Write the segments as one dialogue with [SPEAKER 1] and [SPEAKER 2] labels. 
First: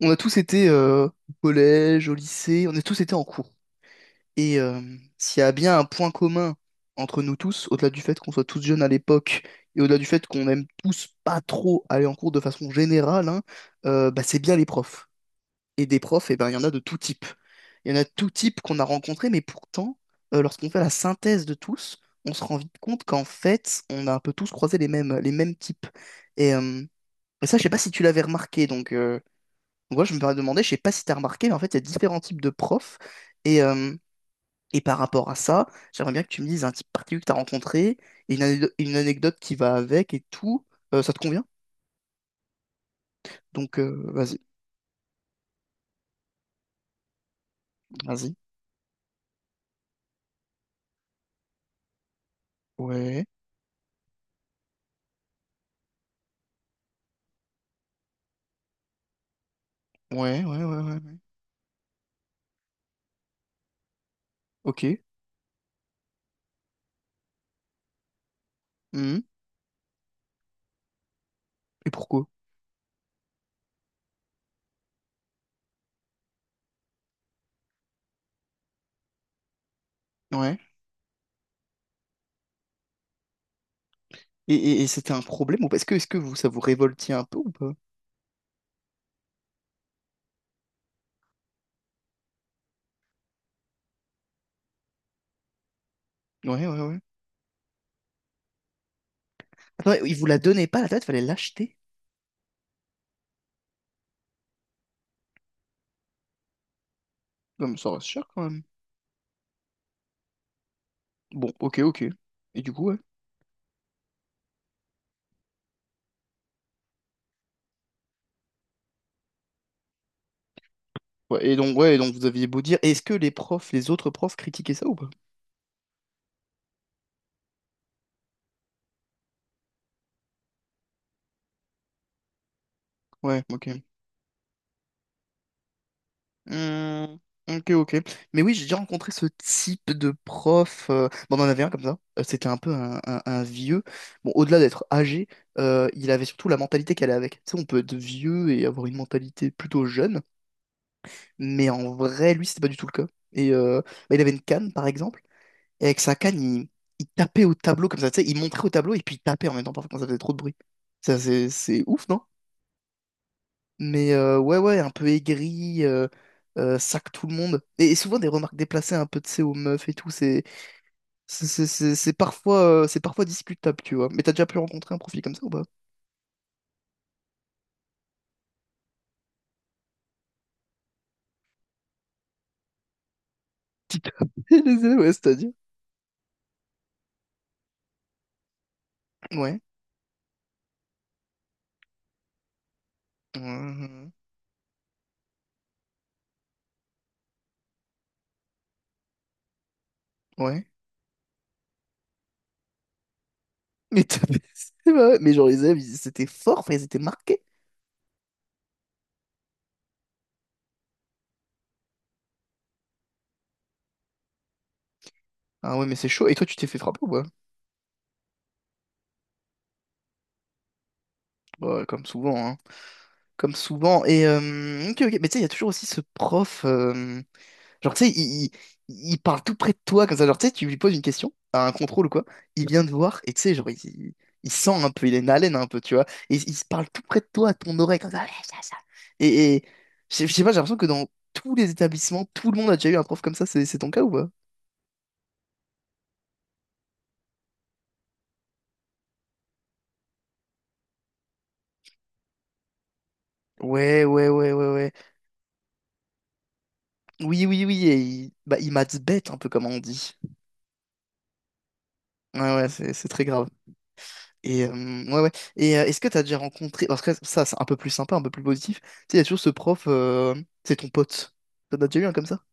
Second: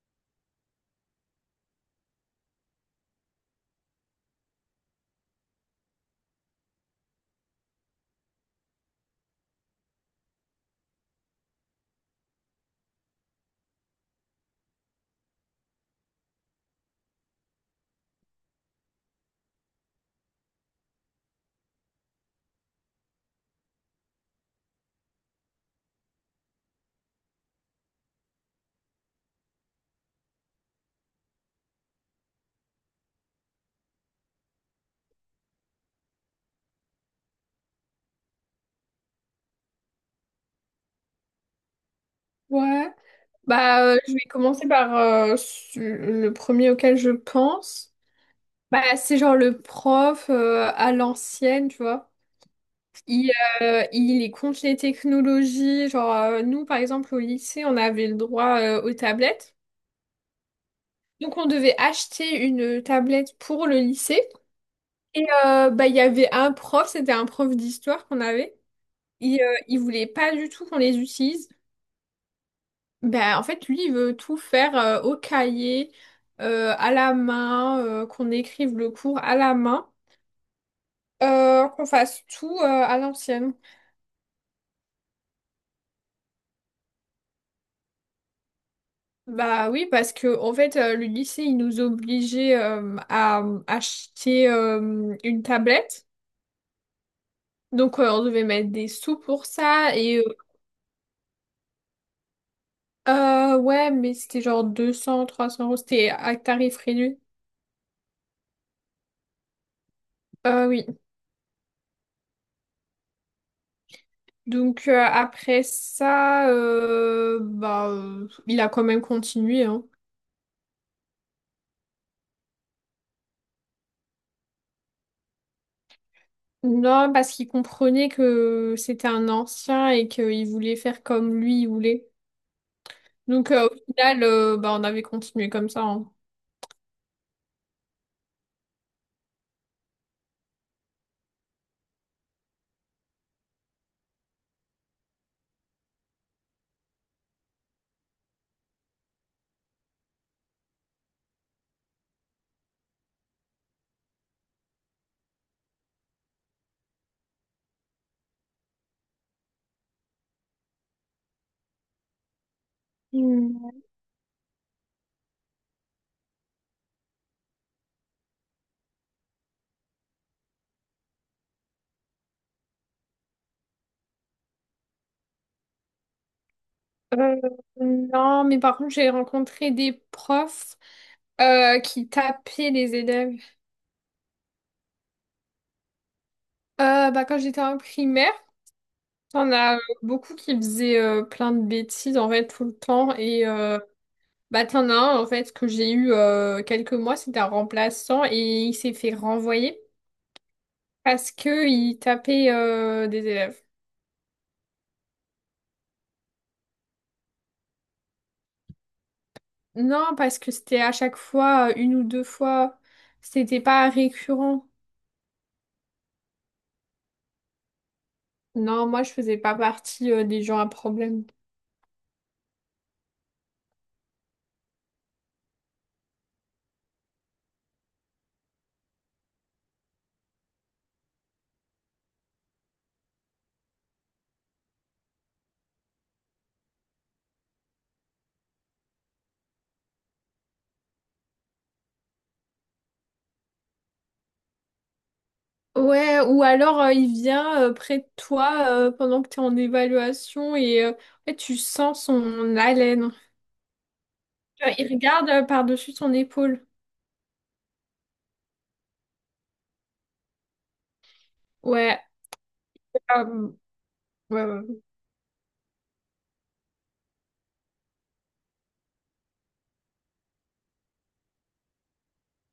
[SPEAKER 1] On a tous été au collège, au lycée, on a tous été en cours. Et euh, S'il y a bien un point commun entre nous tous, au-delà du fait qu'on soit tous jeunes à l'époque, et au-delà du fait qu'on aime tous pas trop aller en cours de façon générale, hein, bah, c'est bien les profs. Et des profs, eh ben, il y en a de tout type. Il y en a de tout type qu'on a rencontrés, mais pourtant, lorsqu'on fait la synthèse de tous, on se rend vite compte qu'en fait, on a un peu tous croisé les mêmes types. Et, euh, et ça, je sais pas si tu l'avais remarqué, moi, je me demandais, demander, je sais pas si tu as remarqué, mais en fait, il y a différents types de profs. Et, euh, et par rapport à ça, j'aimerais bien que tu me dises un type particulier que tu as rencontré, et une anecdote qui va avec et tout. Ça te convient?
[SPEAKER 2] Ouais.
[SPEAKER 1] Donc,
[SPEAKER 2] Je vais
[SPEAKER 1] vas-y,
[SPEAKER 2] commencer par le premier auquel je pense.
[SPEAKER 1] vas-y.
[SPEAKER 2] Bah, c'est genre le prof à l'ancienne, tu vois.
[SPEAKER 1] Ouais,
[SPEAKER 2] Il, il est contre les technologies. Genre, nous, par exemple, au lycée, on avait le droit aux tablettes.
[SPEAKER 1] ouais, ouais, ouais, ouais, ouais.
[SPEAKER 2] Donc, on devait acheter une tablette pour le lycée.
[SPEAKER 1] Ok.
[SPEAKER 2] Il y avait un prof, c'était un prof d'histoire qu'on avait.
[SPEAKER 1] Mhm.
[SPEAKER 2] Il voulait pas du tout qu'on les utilise.
[SPEAKER 1] Et pourquoi?
[SPEAKER 2] Ben, en fait, lui, il veut tout faire au cahier, à la main, qu'on écrive le cours à la main,
[SPEAKER 1] Ouais.
[SPEAKER 2] qu'on fasse tout à l'ancienne.
[SPEAKER 1] Et c'était un problème ou pas? Est-ce que vous, ça vous révoltait un peu ou pas?
[SPEAKER 2] Bah oui, parce que en fait, le lycée, il nous obligeait à acheter une tablette.
[SPEAKER 1] Ouais, ouais, ouais.
[SPEAKER 2] Donc, on devait mettre des sous pour
[SPEAKER 1] Attends,
[SPEAKER 2] ça.
[SPEAKER 1] il vous la donnait pas la tête, fallait l'acheter.
[SPEAKER 2] Ouais, mais c'était genre deux cents trois cents euros. C'était à tarif réduit.
[SPEAKER 1] Comme ça reste cher quand même.
[SPEAKER 2] Oui.
[SPEAKER 1] Bon, ok, ok. Et du coup, ouais.
[SPEAKER 2] Après ça, il a quand même continué, hein.
[SPEAKER 1] Ouais, et donc vous aviez beau dire, est-ce que les profs, les autres profs critiquaient ça ou pas?
[SPEAKER 2] Non, parce qu'il comprenait que c'était un ancien et qu'il voulait faire comme lui il voulait.
[SPEAKER 1] Ouais, ok.
[SPEAKER 2] Au final, on avait continué comme ça, hein.
[SPEAKER 1] Hmm, ok, ok. Mais oui, j'ai déjà rencontré ce type de prof. Bon, on en avait un comme ça. C'était un peu un vieux. Bon, au-delà d'être âgé, il avait surtout la mentalité qu'elle allait avec. Tu sais, on peut être vieux et avoir une mentalité plutôt jeune, mais en vrai, lui, c'était pas du tout le cas. Et euh, Bah, il avait une canne, par exemple, et avec sa canne, il tapait au tableau comme ça. Tu sais, il montrait au tableau et puis il tapait en même temps, parfois, quand ça faisait trop de bruit. Ça, c'est ouf, non?
[SPEAKER 2] Hmm.
[SPEAKER 1] Mais ouais, ouais, un peu aigri, sac tout le monde. Et souvent des remarques déplacées un peu, de sais, aux meufs et tout. C'est parfois, c'est parfois discutable, tu vois. Mais t'as déjà pu rencontrer un profil comme ça ou pas?
[SPEAKER 2] Euh, non, mais par contre, j'ai rencontré des profs qui tapaient les élèves.
[SPEAKER 1] Qui t'a les ailes, ouais, c'est-à-dire.
[SPEAKER 2] Quand j'étais en primaire, on
[SPEAKER 1] Ouais.
[SPEAKER 2] a beaucoup qui faisaient plein de bêtises en fait tout le temps.
[SPEAKER 1] Mhm.
[SPEAKER 2] T'en as un, en fait, que j'ai eu quelques mois, c'était un remplaçant et il s'est fait renvoyer
[SPEAKER 1] Ouais.
[SPEAKER 2] parce que il tapait des élèves.
[SPEAKER 1] Mais t'as C'est vrai. Mais genre, c'était fort, enfin, ils étaient marqués.
[SPEAKER 2] Non, parce que c'était à chaque fois, une ou deux fois, c'était pas récurrent.
[SPEAKER 1] Ah ouais, mais c'est chaud. Et toi, tu t'es fait frapper ou pas?
[SPEAKER 2] Non, moi, je faisais pas partie des gens à problème.
[SPEAKER 1] Ouais, comme souvent, hein. Comme souvent. Et ok, ok. Mais tu sais, il y a toujours aussi ce prof. Genre, tu sais, il parle tout près de toi, comme ça. Genre, tu sais, tu lui poses une question, à un contrôle ou quoi, il vient te voir, et tu sais, genre, il sent un peu, il est une haleine un peu, tu vois. Et il se parle tout près de toi, à ton oreille, comme ça. Ouais, ça, ça. Et je sais pas, j'ai l'impression que dans tous les établissements, tout le monde a déjà eu un prof comme ça, c'est ton cas ou pas?
[SPEAKER 2] Ouais, ou alors il vient près de toi pendant que t'es en évaluation et en fait, tu sens son haleine.
[SPEAKER 1] Ouais, ouais, ouais, ouais,
[SPEAKER 2] Il
[SPEAKER 1] ouais.
[SPEAKER 2] regarde par-dessus ton épaule.
[SPEAKER 1] Oui, oui, oui, et il, bah, il maths bête, un peu comme on dit.
[SPEAKER 2] Ouais.
[SPEAKER 1] Ouais, ouais, c'est très grave.
[SPEAKER 2] Euh,
[SPEAKER 1] Et
[SPEAKER 2] ouais.
[SPEAKER 1] ouais, ouais. Et est-ce que t'as déjà rencontré. Parce que ça, c'est un peu plus sympa, un peu plus positif. Tu sais, il y a toujours ce prof, c'est ton pote. T'en as déjà eu un comme ça?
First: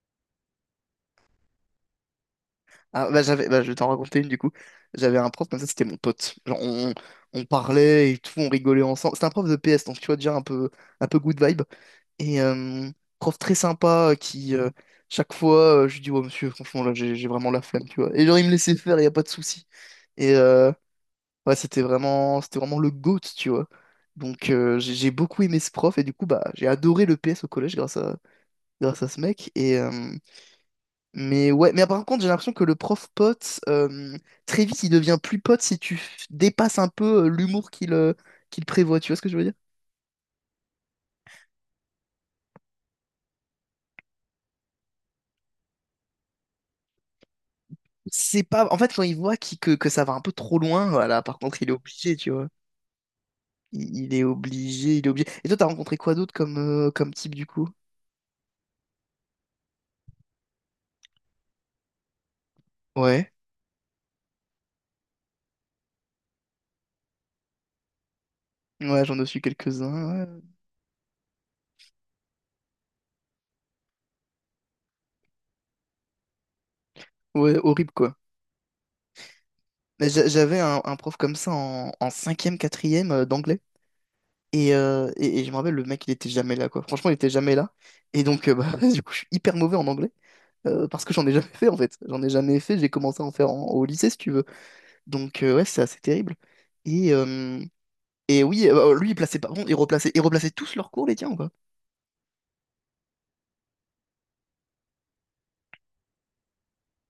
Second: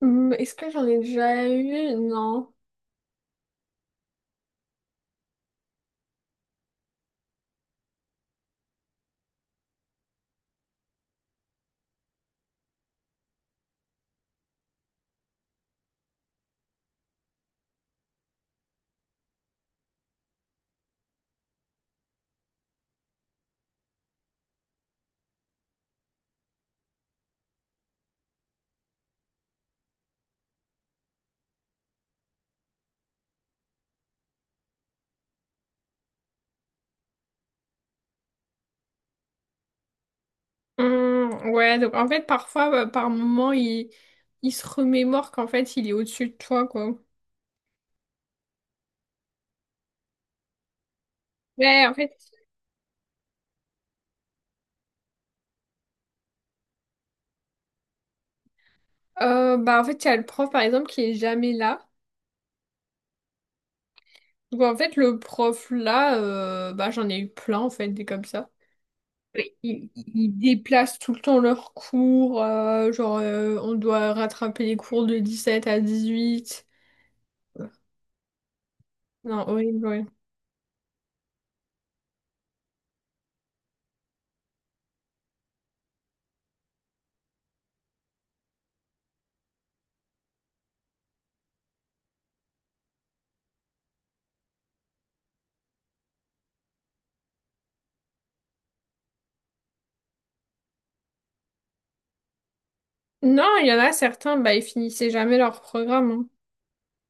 [SPEAKER 2] Hum. Est-ce que j'en ai déjà eu? Non.
[SPEAKER 1] Ah, bah, j'avais, bah, je vais t'en raconter une du coup. J'avais un prof comme ça, c'était mon pote. Genre, on parlait et tout, on rigolait ensemble. C'était un prof de PS, donc tu vois, déjà un peu good vibe. Et prof très sympa qui chaque fois, je lui dis, ouais, monsieur, franchement, là, j'ai vraiment la flemme, tu vois. Et genre, il me laissait faire, il n'y a pas de souci. Et ouais, c'était vraiment le GOAT, tu vois. Donc j'ai beaucoup aimé ce prof et du coup bah j'ai adoré le PS au collège grâce à ce mec et mais ouais mais par contre j'ai l'impression que le prof pote très vite il devient plus pote si dépasses un peu l'humour qu'il prévoit, tu vois ce que je veux dire?
[SPEAKER 2] Ouais, donc en fait, parfois, bah, par moment, il se remémore qu'en fait, il est au-dessus de toi, quoi.
[SPEAKER 1] C'est pas en fait quand il voit que ça va un peu trop loin, voilà, par contre il est
[SPEAKER 2] Ouais, en fait,
[SPEAKER 1] obligé, tu vois. Il est obligé, il est obligé. Et toi t'as rencontré quoi d'autre comme comme type du coup?
[SPEAKER 2] en fait, il y a le prof, par exemple, qui est jamais là.
[SPEAKER 1] Ouais
[SPEAKER 2] Donc, en fait, le prof, là, j'en ai eu plein, en fait, des comme ça.
[SPEAKER 1] ouais j'en ai su
[SPEAKER 2] Et Ils,
[SPEAKER 1] quelques-uns,
[SPEAKER 2] ils
[SPEAKER 1] ouais.
[SPEAKER 2] déplacent tout le temps leurs cours, on doit rattraper les cours de 17 à 18.
[SPEAKER 1] Ouais, horrible, quoi.
[SPEAKER 2] Non, horrible, ouais.
[SPEAKER 1] Mais j'avais un prof comme ça en, en cinquième, quatrième d'anglais. Et je me rappelle, le mec, il était jamais là, quoi. Franchement, il était jamais là. Et donc, bah, du coup, je suis hyper mauvais en anglais. Parce que j'en ai jamais fait, en fait. J'en ai jamais fait. J'ai commencé à en faire en- Au lycée, si tu veux. Donc, ouais, c'est assez terrible. Et, euh, et oui, bah, lui, il plaçait pas. Bon, il replaçait tous leurs cours, les tiens, quoi.
[SPEAKER 2] Non, il y en a certains, bah, ils finissaient jamais leur programme, hein.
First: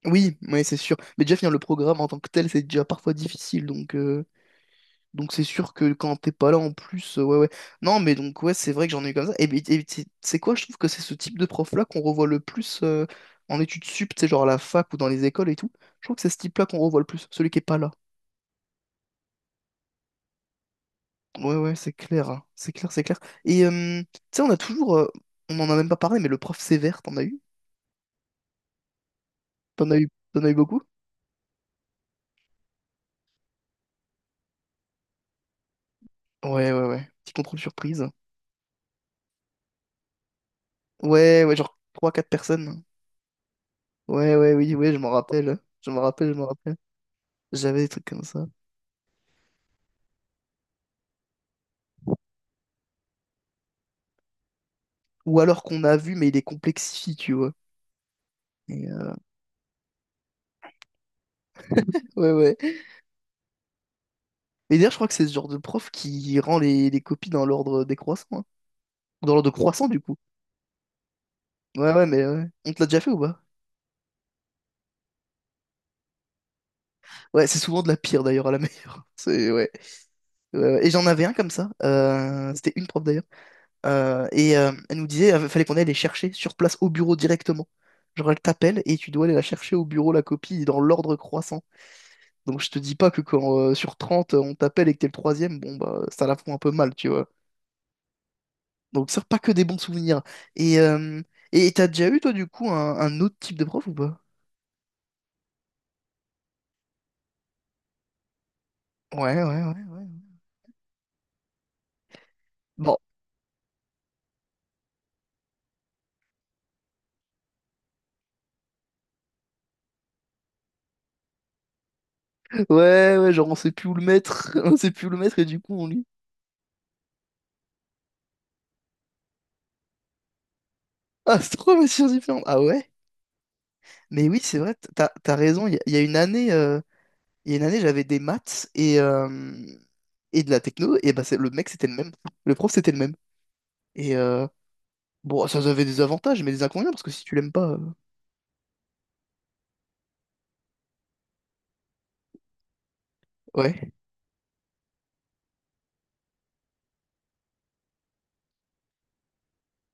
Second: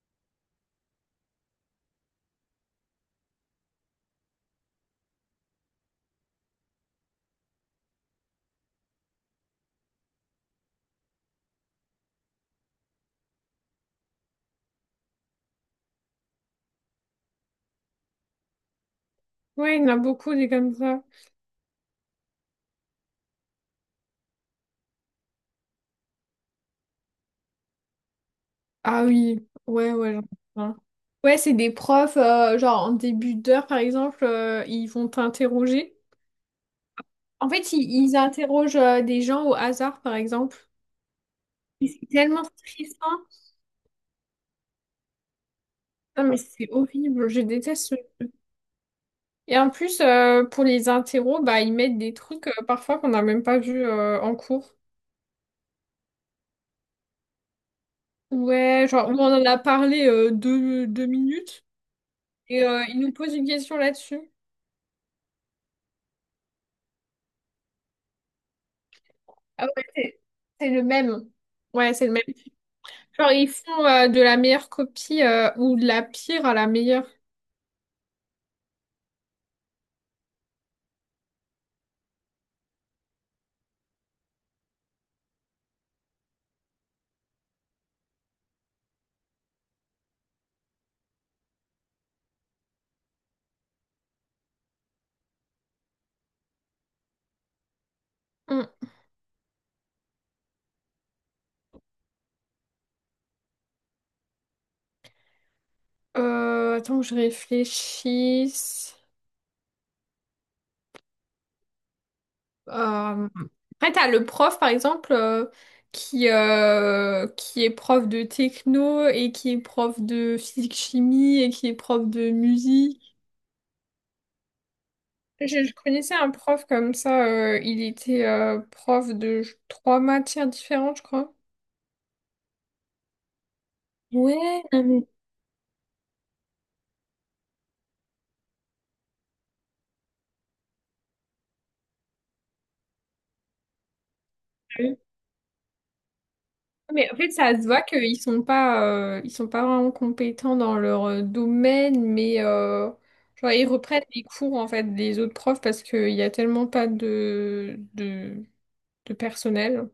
[SPEAKER 1] Oui, ouais, c'est sûr. Mais déjà, finir le programme en tant que tel, c'est déjà parfois difficile. Donc, donc c'est sûr que quand t'es pas là en plus, ouais ouais. Non mais donc ouais c'est vrai que j'en ai eu comme ça. Et, ben, et c'est quoi? Je trouve que c'est ce type de prof-là qu'on revoit le plus en études sup, tu sais, genre à la fac ou dans les écoles et tout. Je trouve que c'est ce type-là qu'on revoit le plus, celui qui est pas là.
[SPEAKER 2] Ouais, il y en a beaucoup des comme ça.
[SPEAKER 1] Ouais ouais c'est clair, hein. C'est clair, c'est clair. Et tu sais on a toujours, on en a même pas parlé, mais le prof sévère, t'en as eu?
[SPEAKER 2] Ah oui,
[SPEAKER 1] T'en
[SPEAKER 2] ouais,
[SPEAKER 1] as eu,
[SPEAKER 2] ouais, j'en ai
[SPEAKER 1] T'en as eu
[SPEAKER 2] plein.
[SPEAKER 1] beaucoup?
[SPEAKER 2] Ouais, c'est des profs, genre en début d'heure par exemple, ils vont t'interroger.
[SPEAKER 1] Ouais ouais ouais. Petit
[SPEAKER 2] En
[SPEAKER 1] contrôle
[SPEAKER 2] fait, ils,
[SPEAKER 1] surprise.
[SPEAKER 2] ils interrogent des gens au hasard par exemple.
[SPEAKER 1] Ouais ouais genre
[SPEAKER 2] Et c'est
[SPEAKER 1] trois quatre
[SPEAKER 2] tellement
[SPEAKER 1] personnes.
[SPEAKER 2] stressant.
[SPEAKER 1] Ouais ouais oui ouais
[SPEAKER 2] Non,
[SPEAKER 1] je
[SPEAKER 2] mais
[SPEAKER 1] m'en
[SPEAKER 2] c'est
[SPEAKER 1] rappelle.
[SPEAKER 2] horrible, je
[SPEAKER 1] J'avais
[SPEAKER 2] déteste
[SPEAKER 1] des
[SPEAKER 2] ce-
[SPEAKER 1] trucs comme ça.
[SPEAKER 2] Et en plus, pour les interros, bah, ils mettent des trucs parfois qu'on n'a même pas vu en cours.
[SPEAKER 1] Ou alors qu'on a vu, mais il les complexifie, tu vois.
[SPEAKER 2] Ouais,
[SPEAKER 1] Et,
[SPEAKER 2] genre,
[SPEAKER 1] euh,
[SPEAKER 2] on en a parlé deux minutes
[SPEAKER 1] ouais, ouais.
[SPEAKER 2] et ils nous posent une question là-dessus.
[SPEAKER 1] Mais d'ailleurs, je crois que c'est ce genre de prof qui rend les copies dans l'ordre décroissant. Hein. Dans l'ordre
[SPEAKER 2] Ah ouais,
[SPEAKER 1] croissant, du coup.
[SPEAKER 2] c'est le même. Ouais,
[SPEAKER 1] Ouais, ouais,
[SPEAKER 2] c'est le même.
[SPEAKER 1] mais ouais. On te l'a déjà fait ou
[SPEAKER 2] Genre,
[SPEAKER 1] pas?
[SPEAKER 2] ils font de la meilleure copie ou de la pire à la meilleure.
[SPEAKER 1] Ouais, c'est souvent de la pire d'ailleurs à la meilleure. C'est, ouais. Ouais, ouais. Et j'en avais un comme ça. C'était une prof d'ailleurs. Et elle nous disait, fallait qu'on aille les chercher sur place au bureau directement. Genre, elle t'appelle et tu dois aller la chercher au bureau, la copie, dans l'ordre croissant. Donc, je te dis pas que quand sur 30 on t'appelle et que t'es le troisième, bon, bah, ça la fout un peu mal, tu vois.
[SPEAKER 2] Hum,
[SPEAKER 1] Donc, ça, pas que des bons souvenirs. Et euh, et t'as déjà eu, toi, du coup, un autre type de prof ou pas?
[SPEAKER 2] attends que je réfléchisse.
[SPEAKER 1] Ouais, ouais, ouais, ouais. Bon,
[SPEAKER 2] Euh, Après, t'as le prof, par exemple, qui est prof de techno et qui est prof de physique-chimie et qui est prof de musique.
[SPEAKER 1] ouais, ouais, genre, on sait plus où le mettre, on sait plus où le mettre, et
[SPEAKER 2] Je,
[SPEAKER 1] du
[SPEAKER 2] je
[SPEAKER 1] coup, on lui.
[SPEAKER 2] connaissais un prof comme ça, il était prof de trois matières différentes, je crois.
[SPEAKER 1] Ah, c'est trois matières différentes. Ah ouais? Mais oui, c'est
[SPEAKER 2] Ouais,
[SPEAKER 1] vrai,
[SPEAKER 2] non,
[SPEAKER 1] t'as raison. Il y a une année, il y a une année, j'avais des maths et de la techno, et bah, le mec, c'était le même. Le prof, c'était le même. Et
[SPEAKER 2] Euh,
[SPEAKER 1] bon, ça avait des avantages, mais des inconvénients, parce que
[SPEAKER 2] mais en
[SPEAKER 1] si
[SPEAKER 2] fait,
[SPEAKER 1] tu l'aimes
[SPEAKER 2] ça se
[SPEAKER 1] pas.
[SPEAKER 2] voit qu'ils sont pas, ils sont pas vraiment compétents dans leur domaine, mais genre, ils
[SPEAKER 1] Ouais.
[SPEAKER 2] reprennent les cours en fait des autres profs parce qu'il y a tellement pas de personnel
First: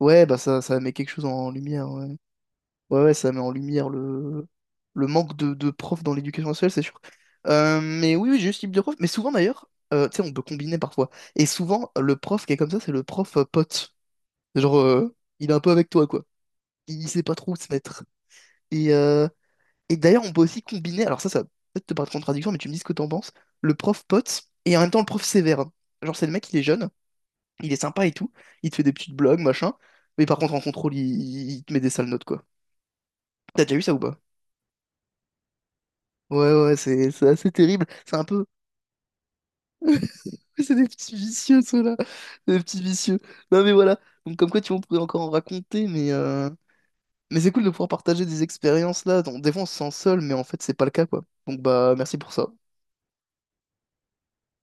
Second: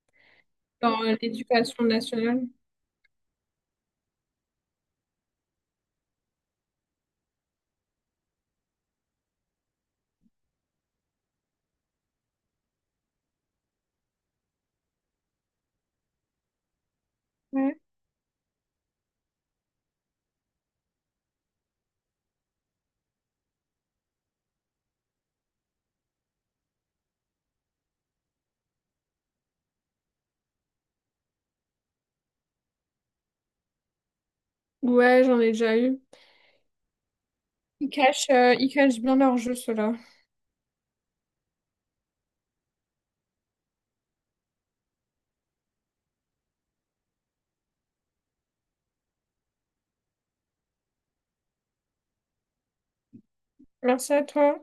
[SPEAKER 1] Ouais, bah, ça met
[SPEAKER 2] dans
[SPEAKER 1] quelque chose en
[SPEAKER 2] l'éducation
[SPEAKER 1] lumière. Ouais.
[SPEAKER 2] nationale.
[SPEAKER 1] Ouais, ouais, ça met en lumière le manque de profs dans l'éducation nationale, c'est sûr. Mais oui, oui, j'ai eu ce type de prof. Mais souvent, d'ailleurs, tu sais, on peut combiner parfois. Et souvent, le prof qui est comme ça, c'est le prof pote. Genre, il est un peu avec toi, quoi. Il sait pas trop où se
[SPEAKER 2] Ouais,
[SPEAKER 1] mettre. Et, euh, et d'ailleurs, on peut aussi combiner, alors ça va peut-être te paraître contradiction, mais tu me dis ce que t'en penses, le prof pote et en même temps le prof sévère. Genre, c'est le mec, il est jeune, il est sympa et tout, il te fait des petites blagues, machin, mais par contre, en contrôle, il te met des sales notes, quoi. T'as déjà eu ça ou pas?
[SPEAKER 2] Ouais, j'en ai déjà eu.
[SPEAKER 1] Ouais, ouais, c'est assez terrible.
[SPEAKER 2] Ils
[SPEAKER 1] C'est un
[SPEAKER 2] cachent,
[SPEAKER 1] peu.
[SPEAKER 2] ils cachent bien leur jeu, ceux-là.
[SPEAKER 1] C'est des petits vicieux, ceux-là. Des petits vicieux. Non, mais voilà. Donc, comme quoi, tu vois, on pourrait encore en raconter, mais c'est cool de pouvoir partager des expériences là. Donc, des fois, on se sent seul, mais en fait, c'est pas le cas, quoi. Donc, bah, merci pour ça.
[SPEAKER 2] Merci à toi.